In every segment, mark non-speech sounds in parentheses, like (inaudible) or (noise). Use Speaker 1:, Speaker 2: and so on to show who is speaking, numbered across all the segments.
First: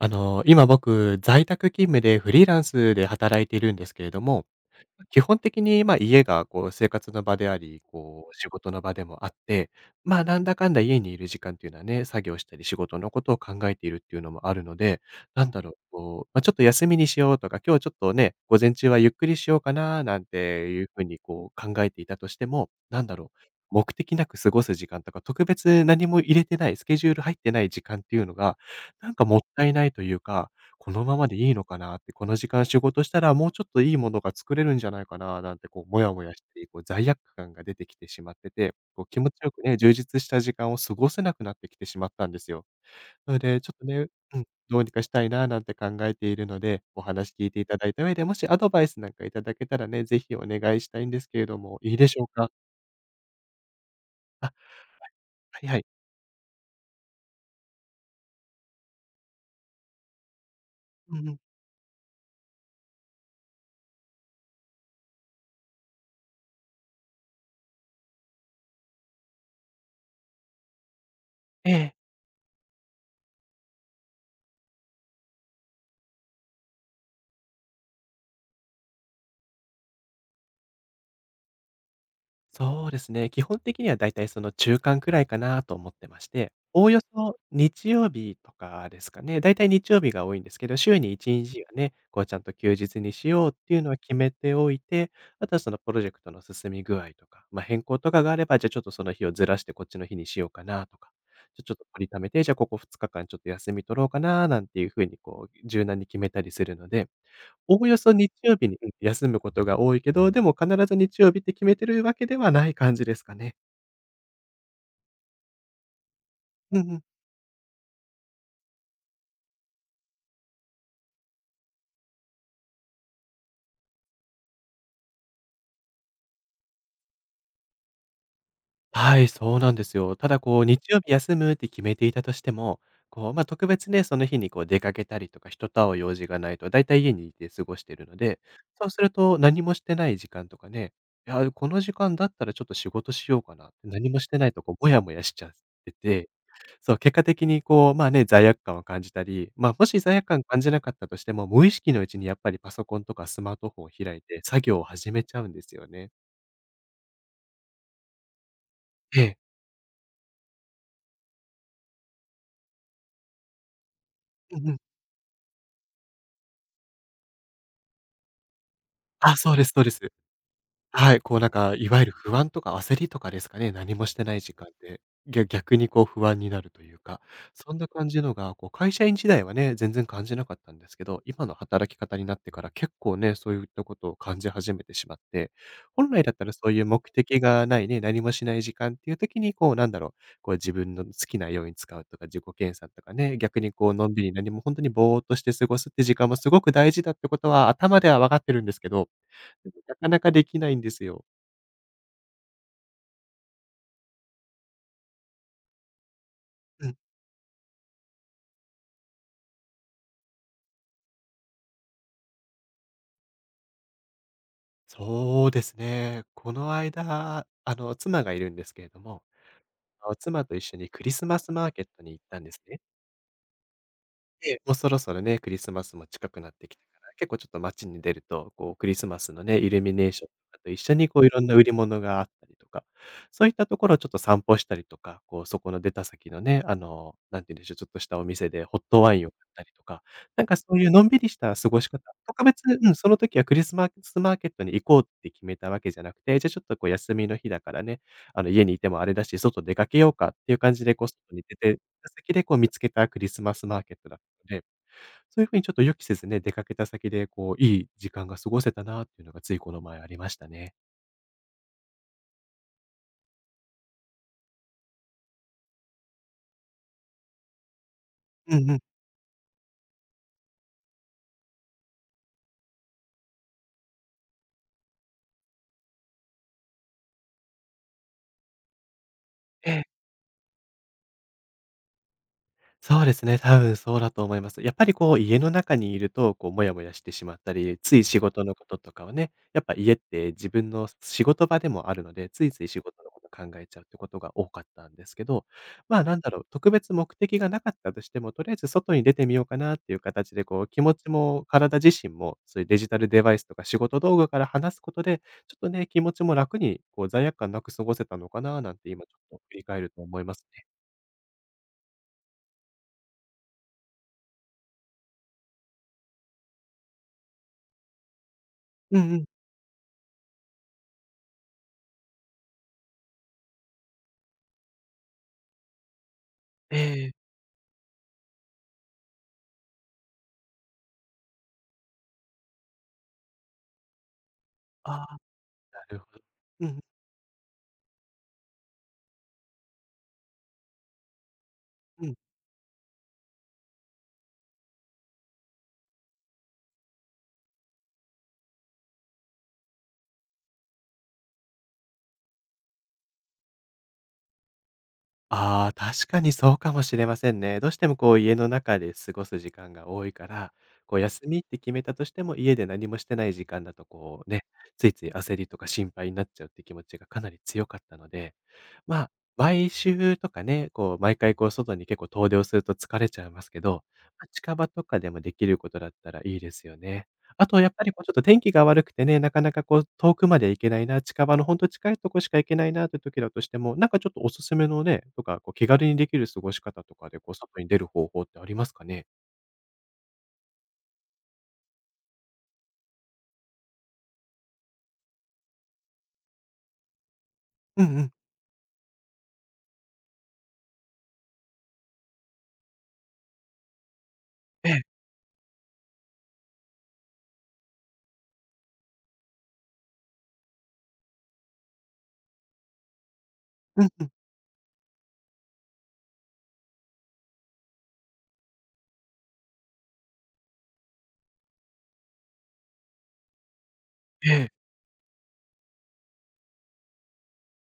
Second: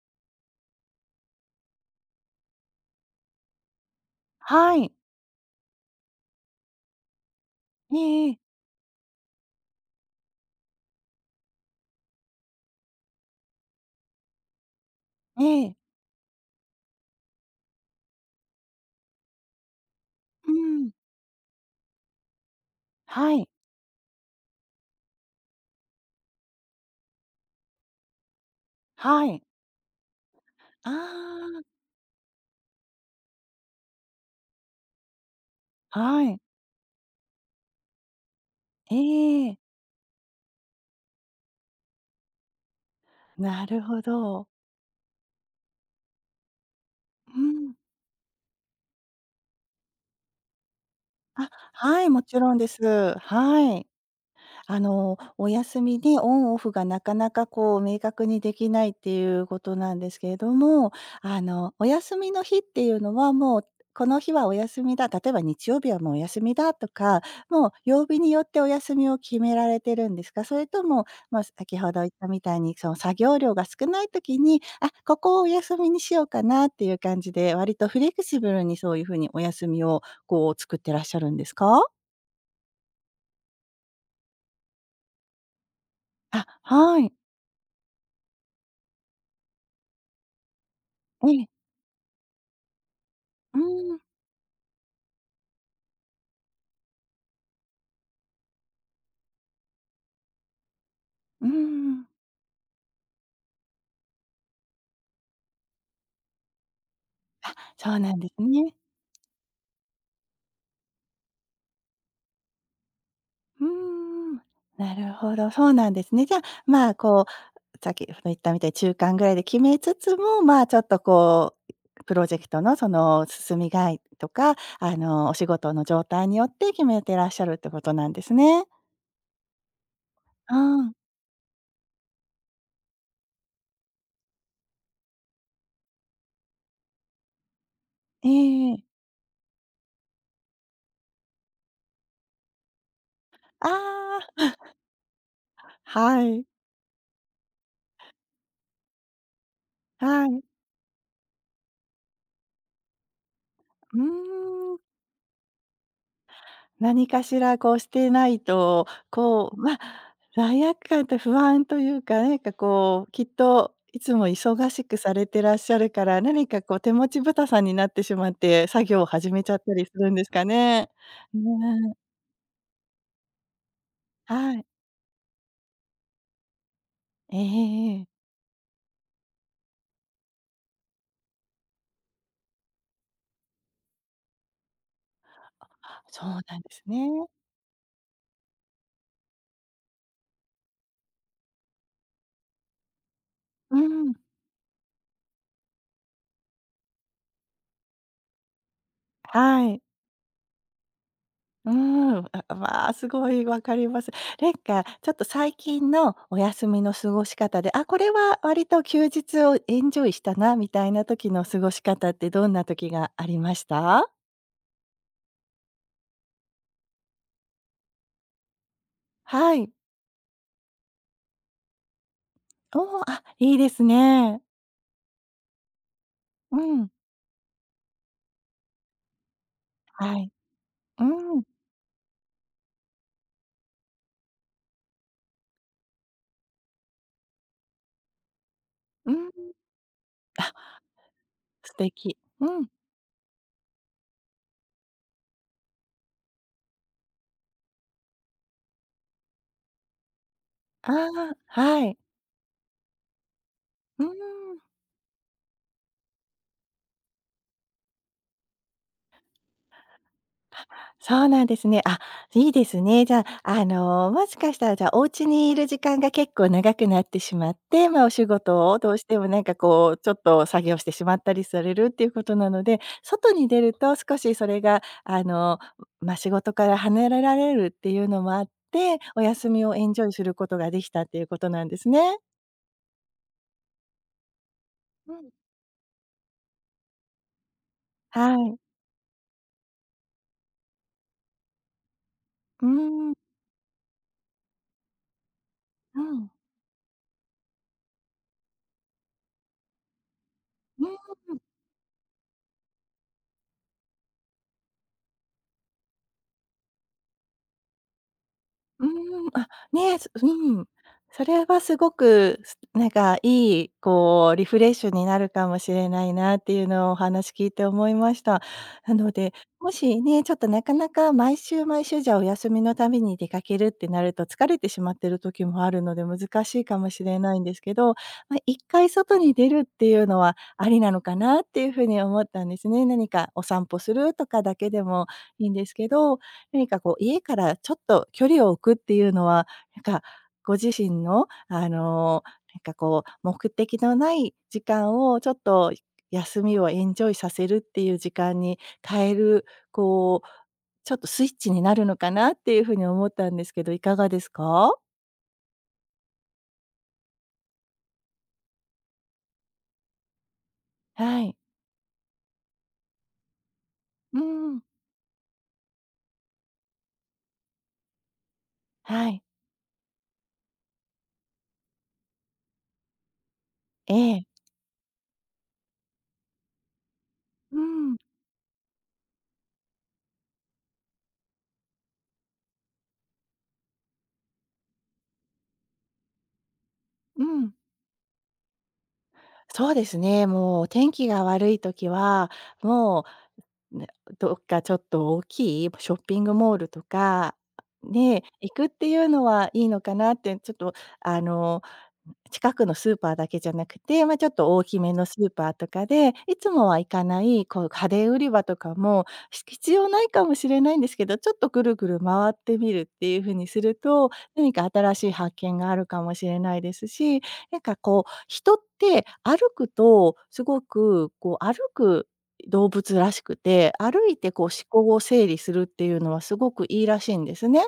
Speaker 1: 今僕、在宅勤務でフリーランスで働いているんですけれども、
Speaker 2: はい。
Speaker 1: 基本的に、まあ、家がこう生活の場であり、
Speaker 2: えええ
Speaker 1: こう
Speaker 2: え。
Speaker 1: 仕事の場でもあって、まあ、なんだかんだ家にいる時間っていうのはね、作業したり仕事のことを考えているっていうのもあるので、
Speaker 2: え
Speaker 1: なんだろ
Speaker 2: え。
Speaker 1: う、こう、まあ、ちょっと休みにしようとか、今日ちょっとね、午前中はゆっくりしようかななんて
Speaker 2: う
Speaker 1: いう
Speaker 2: ん。
Speaker 1: ふうにこう考えていたとしても、なんだろ
Speaker 2: は
Speaker 1: う、
Speaker 2: い。
Speaker 1: 目的なく過ごす時間とか、特別何も入れてない、スケジュール入ってない時間っていうのが、なんか
Speaker 2: は
Speaker 1: もっ
Speaker 2: い。
Speaker 1: たいないというかこのままでいい
Speaker 2: あ
Speaker 1: のかなって、この時間仕事したらもうちょっといいものが作れるんじゃないかななんてこう
Speaker 2: あ、
Speaker 1: もやも
Speaker 2: は
Speaker 1: や
Speaker 2: い。
Speaker 1: して、こう罪悪感が出てきてしまってて、
Speaker 2: え
Speaker 1: こう気持ちよ
Speaker 2: え。
Speaker 1: くね、充実した時間を過ごせなくなってきてしまったんですよ。なので、
Speaker 2: な
Speaker 1: ちょっ
Speaker 2: る
Speaker 1: と
Speaker 2: ほ
Speaker 1: ね、うん、
Speaker 2: ど。
Speaker 1: どうにかしたいななんて考えているので、お話
Speaker 2: う
Speaker 1: 聞いてい
Speaker 2: ん。
Speaker 1: ただいた上で、もしアドバイスなんかいただけたらね、ぜひお願いしたいんですけれ
Speaker 2: あ、
Speaker 1: ども、いい
Speaker 2: は
Speaker 1: で
Speaker 2: い、
Speaker 1: し
Speaker 2: も
Speaker 1: ょう
Speaker 2: ち
Speaker 1: か？
Speaker 2: ろんです。はい。
Speaker 1: あ、
Speaker 2: お
Speaker 1: はいは
Speaker 2: 休
Speaker 1: い。
Speaker 2: みでオンオフがなかなかこう明確にできないっていうことなんですけれども、
Speaker 1: うんうん。
Speaker 2: お休みの日っていうのはもう、この日はお休みだ、例えば日曜日はもうお休みだとか、もう曜日によってお休みを決められてるんですか？それとも、まあ、
Speaker 1: え
Speaker 2: 先ほ
Speaker 1: え。
Speaker 2: ど言ったみたいに、その作業量が少ない時に、あ、ここをお休みにしようかなっていう感じで、割とフレキシブルにそういう風にお休みをこう作ってらっしゃるんですか？
Speaker 1: そうですね。基本的にはだいたいその中間くらいかなと思ってまし
Speaker 2: あ、
Speaker 1: て、おお
Speaker 2: は
Speaker 1: よ
Speaker 2: い。
Speaker 1: そ日曜日とかですかね。だいたい日曜日が多いんですけど、週に
Speaker 2: え
Speaker 1: 1
Speaker 2: え。
Speaker 1: 日はね、こうちゃんと休日にしようっ
Speaker 2: う
Speaker 1: ていうのは
Speaker 2: ん。
Speaker 1: 決めておいて、あとはそのプロジェクトの進み具合とか、まあ、変更とかがあれば、じゃあちょっとその日をずらしてこっちの日にしようかなとか、
Speaker 2: うー
Speaker 1: じゃ、ちょっと取
Speaker 2: ん、
Speaker 1: り溜めて、じゃあここ2日間ちょっと休み取ろうかななんていうふうにこう柔軟に決めたりするので、おお
Speaker 2: そ
Speaker 1: よ
Speaker 2: うな
Speaker 1: そ
Speaker 2: んで
Speaker 1: 日
Speaker 2: す
Speaker 1: 曜日
Speaker 2: ね。
Speaker 1: に、うん、休むことが多いけど、でも必ず日曜日って決めてるわけではない感じですかね。
Speaker 2: うーん、なるほど、そうなんですね。じゃあ、
Speaker 1: う
Speaker 2: ま
Speaker 1: ん
Speaker 2: あ、
Speaker 1: うん。
Speaker 2: こう、さっき言ったみたいに中間ぐらいで決めつつも、まあ、ちょっとこう、プロジェクトのその進み具合とか、お仕事の状態によって決めてらっしゃるってことなんですね。
Speaker 1: はい、そうなんですよ。ただ
Speaker 2: う
Speaker 1: こう、日
Speaker 2: ん、
Speaker 1: 曜日休むって決めていたとしても、こう、ま、特別ね、その日にこう出かけたりとか、人と会う用事がないと、だいたい家にいて過ごしてるので、
Speaker 2: え
Speaker 1: そう
Speaker 2: え
Speaker 1: すると何もしてない時間とかね、いや、この時間だったらちょっと仕事しようかなって、何
Speaker 2: あ
Speaker 1: もしてな
Speaker 2: あ、
Speaker 1: いとこうモヤモヤしちゃって
Speaker 2: は
Speaker 1: て、
Speaker 2: い、
Speaker 1: そう、結果的にこう、まあね、罪悪感を感じたり、まあ、もし罪
Speaker 2: は
Speaker 1: 悪
Speaker 2: い。う
Speaker 1: 感感じなかったとしても、無意識のうちにやっぱりパソコンとかスマートフォンを
Speaker 2: ーん。
Speaker 1: 開いて、作業を始めちゃうんですよね。
Speaker 2: 何かしらこうしてないと、
Speaker 1: ええ。
Speaker 2: こう、まあ、罪悪感と不安というか、何かこう、きっといつも
Speaker 1: うん
Speaker 2: 忙
Speaker 1: うん。
Speaker 2: しくされてらっしゃるから、何かこう手持ちぶたさんになってしまって、作業を始
Speaker 1: あ、
Speaker 2: めち
Speaker 1: そ
Speaker 2: ゃ
Speaker 1: う
Speaker 2: っ
Speaker 1: で
Speaker 2: た
Speaker 1: すそう
Speaker 2: り
Speaker 1: で
Speaker 2: す
Speaker 1: す。
Speaker 2: るんですかね。
Speaker 1: はい、こうなん
Speaker 2: ね、
Speaker 1: か、いわゆる不安とか焦りとかですかね、何もしてない時
Speaker 2: はい。
Speaker 1: 間って、逆にこう不安になるというか、
Speaker 2: えええ
Speaker 1: そんな
Speaker 2: ええ
Speaker 1: 感じ
Speaker 2: え。
Speaker 1: のが、こう会社員時代はね、全然感じなかったんですけど、今の働き方になってから結構ね、そういったことを感じ始めてしまって、本来
Speaker 2: そう
Speaker 1: だったら
Speaker 2: な
Speaker 1: そ
Speaker 2: んで
Speaker 1: うい
Speaker 2: す
Speaker 1: う目
Speaker 2: ね。
Speaker 1: 的がないね、何もしない時間っていう時に、こうなんだろう、こう自分の好きなように使うとか、自己研鑽とかね、逆に
Speaker 2: う
Speaker 1: こうのん
Speaker 2: ん。
Speaker 1: びり何も本当にぼーっとして過ごすって時間もすごく大事だってことは頭では分かってるんですけど、
Speaker 2: はい。
Speaker 1: なかなかできないんですよ。
Speaker 2: うーん、あ、まあ、すごいわかります。なんか、ちょっと最近のお休み
Speaker 1: う
Speaker 2: の
Speaker 1: ん、
Speaker 2: 過ごし方で、あ、これは割と休日をエンジョイしたなみたいな時の過ごし方ってどんな時がありました？
Speaker 1: そうですね。この間、あの、妻がいるんですけれども、
Speaker 2: はい。
Speaker 1: あの、妻と一緒にクリスマスマーケットに行ったんですね。
Speaker 2: おお、あ、いいですね。
Speaker 1: ええ、もうそろそろね、クリスマスも近くなっ
Speaker 2: う
Speaker 1: てきた
Speaker 2: ん、
Speaker 1: から、結構ちょっと街に出ると、こうクリスマスのね、イルミネー
Speaker 2: は
Speaker 1: ション
Speaker 2: い。
Speaker 1: とかと一緒
Speaker 2: う
Speaker 1: にこういろ
Speaker 2: ん、
Speaker 1: んな売り物があったりとか、そういったところをちょっと散歩したりとか、こうそこの出た先のね、あの、なんて言うんでしょう、ちょっとしたお店でホット
Speaker 2: う
Speaker 1: ワイン
Speaker 2: ん、
Speaker 1: を買ったりとか、なんかそういうのんびりした過
Speaker 2: 素
Speaker 1: ごし方、
Speaker 2: 敵。
Speaker 1: 特
Speaker 2: う
Speaker 1: 別
Speaker 2: ん、
Speaker 1: うん、その時はクリスマスマーケットに行こうって決めたわけじゃなくて、じゃあちょっとこう休みの日だからね、あの家にいてもあれだし、外出かけようかっていう感じ
Speaker 2: あ
Speaker 1: でこう外
Speaker 2: あ、
Speaker 1: に出て、
Speaker 2: はい。
Speaker 1: た先でこう見つけたクリスマスマーケッ
Speaker 2: う
Speaker 1: トだった
Speaker 2: ん。
Speaker 1: で、そういう風にちょっと予期せずね、出かけた先でこう、いい時間が過ごせたなっていうのがついこの前ありましたね。
Speaker 2: そうなんですね。あ、いいですね。じゃあ、もしかしたら、じゃあ、お家にいる時間が結構長くなってしまって、まあ、お仕
Speaker 1: う
Speaker 2: 事
Speaker 1: んう
Speaker 2: を
Speaker 1: ん。
Speaker 2: どうしてもなんかこう、ちょっと作業してしまったりされるっていうことなので、外に出ると少しそれが、まあ、仕事から離れられるっていうのもあって、お休み
Speaker 1: え
Speaker 2: をエ
Speaker 1: え。
Speaker 2: ンジョイすることができたっていうことなんですね。
Speaker 1: そうですね、多分そうだと思います。やっぱり
Speaker 2: う
Speaker 1: こう
Speaker 2: ん。
Speaker 1: 家の中にいると、こうモヤモヤしてしまったり、つい仕
Speaker 2: は
Speaker 1: 事の
Speaker 2: い。
Speaker 1: こととかをね、やっぱ家って自分の仕事場でもあるので、ついつ
Speaker 2: う
Speaker 1: い仕事の
Speaker 2: ん。
Speaker 1: こと考えちゃうってことが多かったんですけど、ま
Speaker 2: う
Speaker 1: あなんだ
Speaker 2: ん。
Speaker 1: ろう、特別目的がなかったとしても、とりあえず外に出てみようかなっていう形で、こう気
Speaker 2: う
Speaker 1: 持
Speaker 2: ん。
Speaker 1: ちも体自身も、そういうデジタルデバイスとか仕事道具から離すことで、ちょっとね、気持ちも楽にこう罪悪感なく過ごせたのかななん
Speaker 2: うー
Speaker 1: て今ちょ
Speaker 2: ん、
Speaker 1: っと
Speaker 2: あ、
Speaker 1: 振り返る
Speaker 2: ね、
Speaker 1: と思います
Speaker 2: う
Speaker 1: ね。
Speaker 2: ん。それはすごく、なんかいい、こうリフレッシュになるかもしれないなっていうのをお話聞いて思いました。な
Speaker 1: う
Speaker 2: の
Speaker 1: んうん。
Speaker 2: で、もしね、ちょっとなかなか毎週毎週じゃお休みのために出かけるってなると疲れてしまってる時もあるので難しいか
Speaker 1: え
Speaker 2: もしれ
Speaker 1: え。
Speaker 2: ないんですけど、ま、1回外に出るっていうのはありなのかなっていう風に思ったんですね。何かお散歩するとかだけで
Speaker 1: あ
Speaker 2: も
Speaker 1: あ。
Speaker 2: いいんです
Speaker 1: な
Speaker 2: け
Speaker 1: るほ
Speaker 2: ど
Speaker 1: ど。う
Speaker 2: 何か
Speaker 1: ん、
Speaker 2: こう、家からちょっと距離を置くっていうのは、なんかご自身の、
Speaker 1: うん。
Speaker 2: なんかこう、目的のない時間をちょっと休みをエンジョイさせるっていう時間に変える、こう、ちょっとスイッチになるのかなっていうふうに思ったんですけど、いかがですか？
Speaker 1: ああ、確かにそうかもしれませんね。どうしてもこう家の中で過ごす時間が多いから、こう
Speaker 2: は
Speaker 1: 休
Speaker 2: い。
Speaker 1: みって決めたとしても、家で何もしてない時間だと
Speaker 2: う
Speaker 1: こうね、
Speaker 2: ん、
Speaker 1: ついつい焦りとか心配になっちゃうって気持ちがかなり強かったので、ま
Speaker 2: は
Speaker 1: あ、
Speaker 2: い。
Speaker 1: 毎週とかね、こう毎回こう外に結構遠出をすると疲れちゃいますけど、
Speaker 2: ええ。
Speaker 1: ま、近場とかでもできることだったらいいですよね。あ
Speaker 2: う
Speaker 1: とやっぱり
Speaker 2: ん、
Speaker 1: こうちょっと天気が悪くてね、なかなかこう遠くまで行けないな、近場のほんと近いとこしか行けないなって時だとしても、なんかちょっとおすすめのね、とか、こう気軽にできる過ごし方とかで
Speaker 2: う
Speaker 1: こう
Speaker 2: ん。
Speaker 1: 外に出る方法ってありますかね？
Speaker 2: そうですね、もう天気が悪い時は、もうね、どっかちょっと大きいショッピングモールとか、
Speaker 1: うんうん。
Speaker 2: ね、行くっていうのはいいのかなって、ちょっとあの近くのスーパーだけじゃなくて、まあ、ちょっと大
Speaker 1: え
Speaker 2: き
Speaker 1: え。
Speaker 2: めのスーパーとかで、いつもは行かない、こう家電売り場とかも、必要ないかもしれないんですけど、ちょっとぐるぐる回ってみるっていう風にする
Speaker 1: うんう
Speaker 2: と、
Speaker 1: ん。
Speaker 2: 何か新しい発見があるかもしれないですし、なんかこう、人って歩くとすごくこう、歩く動物らしくて、歩いて
Speaker 1: え
Speaker 2: こう思
Speaker 1: え。
Speaker 2: 考を整理するっていうのはすごくいいらしいんですね。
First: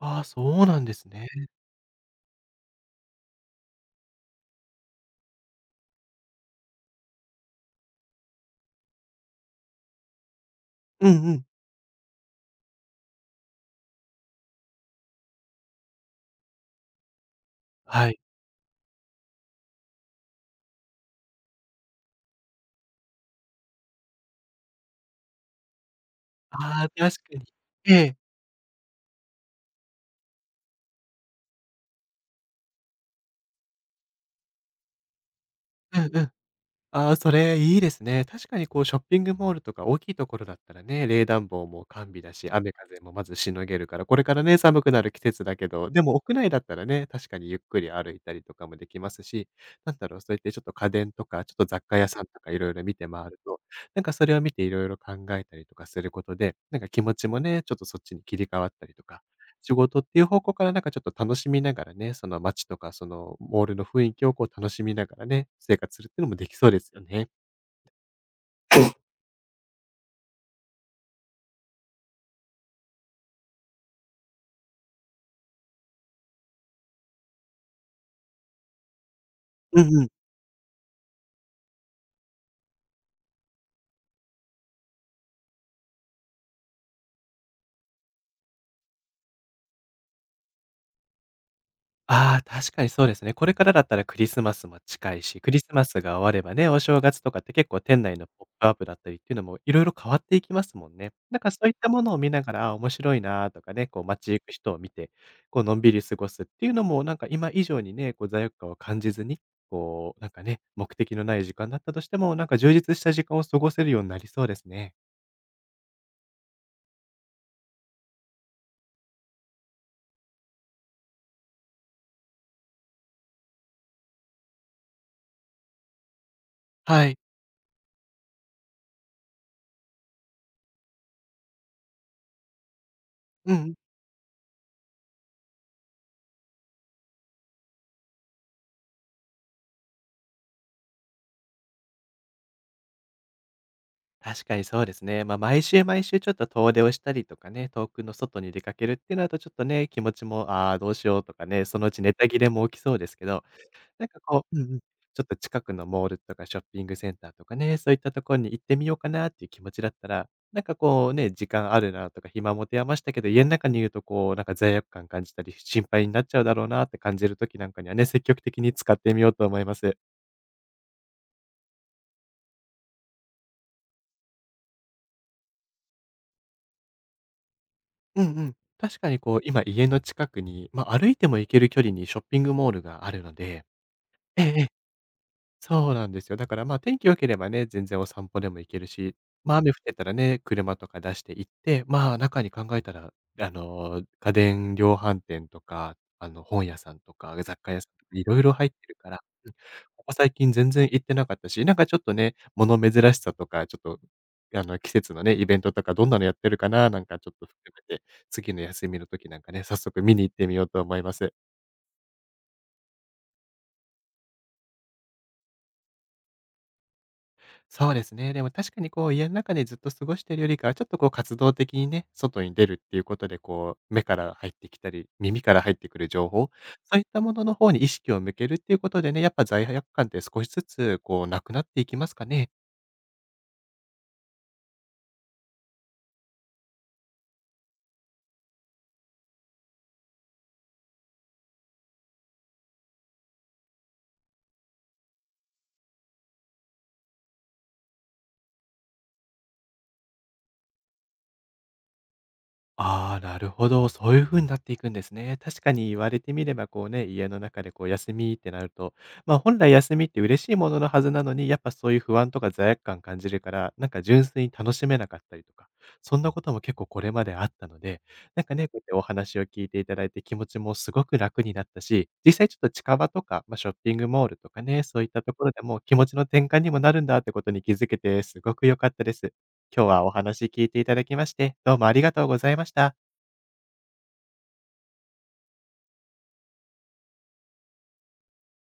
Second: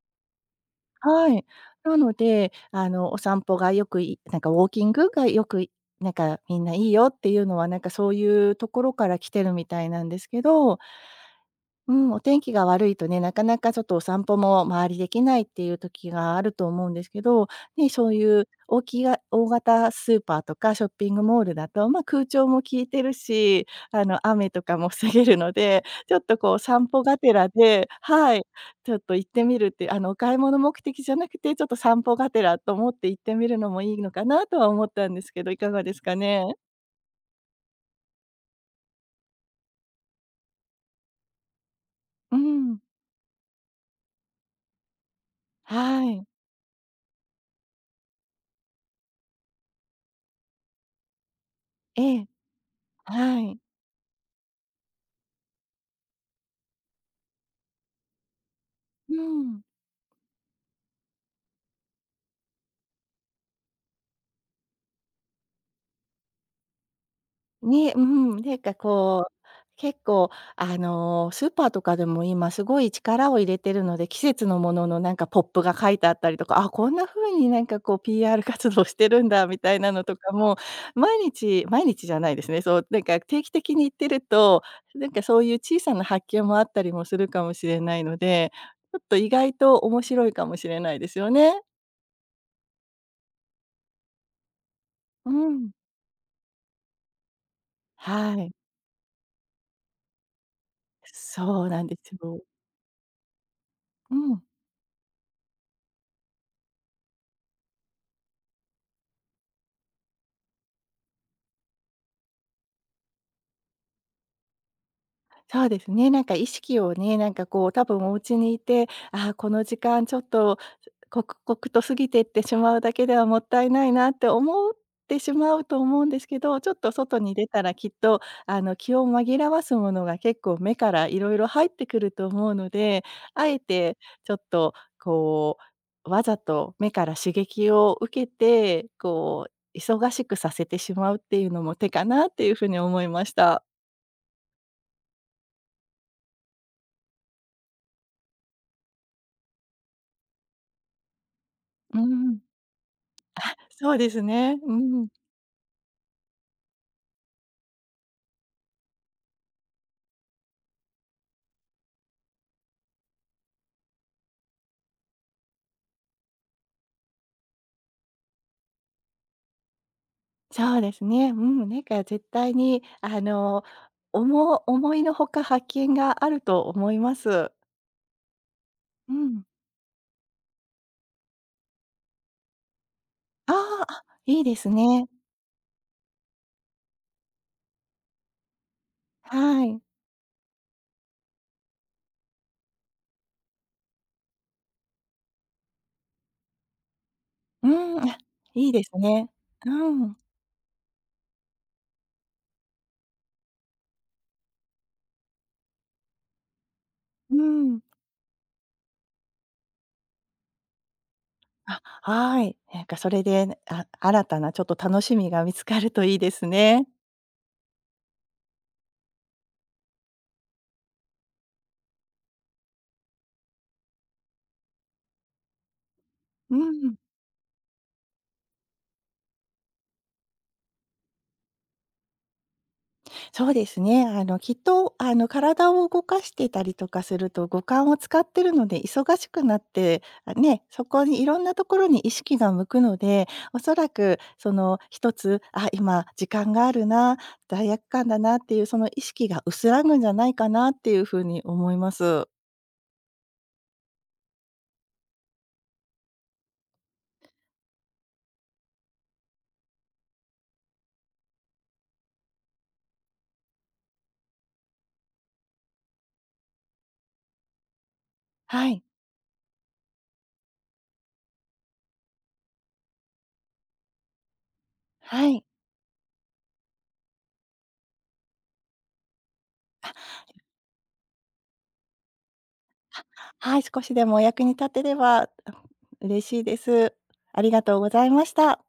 Speaker 1: ああ、そうなんですね。
Speaker 2: はい。なので、お散歩がよくいなんかウォーキングがよく、なんかみんないいよっていうのは、なんかそういうところから来てるみたいなんですけど、
Speaker 1: うんうん。
Speaker 2: うん、お天気が悪いとね、なかなかちょっとお散歩も周りできないっていう時があると思うんですけど、ね、そ
Speaker 1: は
Speaker 2: う
Speaker 1: い。
Speaker 2: いう大きが大型スーパーとかショッピングモールだと、まあ、空調も効いてるし、雨とかも (laughs) 防げるので、ちょっとこう
Speaker 1: あ
Speaker 2: 散
Speaker 1: あ、
Speaker 2: 歩が
Speaker 1: 確
Speaker 2: て
Speaker 1: かに。
Speaker 2: らで
Speaker 1: ええ。
Speaker 2: はい、ちょっと行ってみるって、お買い物目的じゃなくて、ちょっと散歩がてらと思って行ってみるのもいいのかなとは思ったんですけど、いかがで
Speaker 1: う
Speaker 2: すか
Speaker 1: んうん。
Speaker 2: ね？
Speaker 1: ああ、それいいですね。確かにこうショッピングモールとか大きいところだったらね、冷暖房も完備だ
Speaker 2: う
Speaker 1: し、雨
Speaker 2: ん。
Speaker 1: 風もまずしのげるから、これからね、寒くなる季節だけど、
Speaker 2: は
Speaker 1: でも
Speaker 2: い。
Speaker 1: 屋内だったらね、確かにゆっくり歩いたりとかもできますし、なんだろう、そうやってちょっと家電とか、ちょっと雑貨屋
Speaker 2: え
Speaker 1: さん
Speaker 2: え、
Speaker 1: とかいろいろ見て回
Speaker 2: は
Speaker 1: る
Speaker 2: い。
Speaker 1: と、なんかそれを見ていろいろ考えたりとかすることで、なんか気持ちもね、ちょっとそっちに切り替わったりと
Speaker 2: う
Speaker 1: か、
Speaker 2: ん。
Speaker 1: 仕事っていう方向からなんかちょっと楽しみながらね、その街とかそのモールの雰囲気をこう楽しみながらね、生活するっていうのもできそうですよね。
Speaker 2: ね、うん、なんかこう、結構スーパーとかでも今すごい力を入れてるので、季節のもののなんかポップが書いてあったりとか、あ、こんな風になんかこう PR 活動してるんだみたい
Speaker 1: う
Speaker 2: なの
Speaker 1: んうん。
Speaker 2: とかも、毎日毎日じゃないですね。そう、なんか定期的に行ってると、なんかそういう小さな発見もあったりもするかもしれないので、ちょっと意外と面白いかもしれないですよね。
Speaker 1: ああ、確かにそうですね。これからだったらクリスマスも近い
Speaker 2: う
Speaker 1: し、クリス
Speaker 2: ん。
Speaker 1: マスが終わればね、お正月とかって結構店内の
Speaker 2: は
Speaker 1: ポッ
Speaker 2: い。
Speaker 1: プアップだったりっていうのもいろいろ変わっていきますもんね。なんかそ
Speaker 2: そう
Speaker 1: ういっ
Speaker 2: なん
Speaker 1: た
Speaker 2: で
Speaker 1: もの
Speaker 2: す
Speaker 1: を見
Speaker 2: よ。
Speaker 1: ながら、あ、面白いなーとかね、こう
Speaker 2: う
Speaker 1: 街
Speaker 2: ん。
Speaker 1: 行く人を見て、こうのんびり過ごすっていうのもなんか今以上にね、こう罪悪感を感じずに、こうなんかね、目的のない時間だったとしても、なんか充実した時間を過ごせるようになりそうですね。
Speaker 2: そうですね、なんか意識をね、なんかこう多分お家にいて、ああ、この時間ちょっと刻々と過ぎてってしまうだけではもったいないなって思ってしまうと思うんですけど、ちょっと
Speaker 1: は
Speaker 2: 外
Speaker 1: い。
Speaker 2: に出たらきっとあの気を紛らわすものが結構目からいろいろ入ってくると思うので、あ
Speaker 1: うん
Speaker 2: え
Speaker 1: うん。
Speaker 2: てちょっとこうわざと目から刺激を受けて、こう忙しくさせてしまうっていうのも手かなっていうふうに思いました。
Speaker 1: 確かにそうですね。まあ、毎週毎週ちょっと遠出をしたりとかね、遠くの外に出かけるっていうのだとちょっとね、気持ちも、ああ、どうしようとかね、そのう
Speaker 2: う
Speaker 1: ちネタ
Speaker 2: ん。
Speaker 1: 切れも起きそうですけど、
Speaker 2: そう
Speaker 1: なん
Speaker 2: で
Speaker 1: か
Speaker 2: す
Speaker 1: こう
Speaker 2: ね。
Speaker 1: うん
Speaker 2: う
Speaker 1: うん、
Speaker 2: ん。
Speaker 1: ちょっと近くのモールとかショッピングセンターとかね、そういったところに行ってみようかなっていう気持ちだったら、なんかこうね、時間あるなとか暇持て余したけど、家の中にいるとこうなんか罪悪感感じたり、心配になっちゃうだろうなって感じる時なんかにはね、積極的に使ってみようと思います。
Speaker 2: そうですね。うん、なんか絶対に思思いのほか発見があると思います。
Speaker 1: うんうん。確か
Speaker 2: う
Speaker 1: にこう、
Speaker 2: ん。
Speaker 1: 今家の近くに、まあ、歩いても行ける距離にショッピングモールがあるの
Speaker 2: あ
Speaker 1: で、
Speaker 2: あ、あ、い
Speaker 1: え
Speaker 2: いで
Speaker 1: え
Speaker 2: す
Speaker 1: え、
Speaker 2: ね。
Speaker 1: そうなんですよ。だから、ま、あ、天気良ければね、全然お散歩でも行けるし、ま、
Speaker 2: は
Speaker 1: 雨降
Speaker 2: い。
Speaker 1: ってたらね、車とか出して行って、まあ、中に考えたら、家電量販店とか、本屋さんとか雑
Speaker 2: う
Speaker 1: 貨屋さん
Speaker 2: ん、
Speaker 1: とか
Speaker 2: あ、
Speaker 1: いろいろ入
Speaker 2: い
Speaker 1: っ
Speaker 2: い
Speaker 1: て
Speaker 2: です
Speaker 1: るから、
Speaker 2: ね。
Speaker 1: うん、
Speaker 2: う
Speaker 1: ここ
Speaker 2: ん、
Speaker 1: 最近全然行ってなかったし、なんかちょっとね、物珍しさとか、ちょっと、季節のね、イベントとかどんなのやってるかななんかちょ
Speaker 2: う
Speaker 1: っと含
Speaker 2: ん。
Speaker 1: めて、次の休みの時なんかね、早速見に行ってみようと思います。
Speaker 2: あ、はい。なんかそれで、あ、新たなちょっと楽しみが見つかるといいですね。
Speaker 1: そうですね。でも確かにこう家の中でずっと過ごしてるよりかは、ちょっとこう活動的にね、外に出るっていうことで、こう目から入ってきたり、耳から入ってくる情報、
Speaker 2: うん。
Speaker 1: そういったものの方に意識を向けるっていうことでね、やっぱ罪悪感って少しずつこうなくなっていきますかね？
Speaker 2: そうですね。きっと、体を動かしてたりとかすると、五感を使ってるので、忙しくなって、あ、ね、そこにいろんなところに意識が向くので、おそらくその一つ、あ、今時間があるな、罪悪感だなっていうその意識が薄らぐんじゃないかなっていうふうに思います。
Speaker 1: ああ、なるほど。そういう風になっていくんですね。確かに言われてみれば、こうね、家の中でこう休みってなると、ま、本来休みって嬉しいもののはずなのに、やっぱそういう不安とか罪悪感感じるから、なんか純粋に楽しめなかったりとか、そんなことも結構これまであったので、なんか
Speaker 2: は
Speaker 1: ね、こうや
Speaker 2: い。
Speaker 1: ってお話を聞いていただいて気持ちもすごく楽になったし、実際ちょっと近場とか、ま、ショッピングモールとかね、そういった
Speaker 2: は
Speaker 1: と
Speaker 2: い。
Speaker 1: ころでもう気持ちの転換にもなるんだってことに気づけてすごく良かったです。今日はお話聞いていただきまして、どうもありがとうございました。
Speaker 2: はい、少しでもお役に立てれば嬉しいです。ありがとうございました。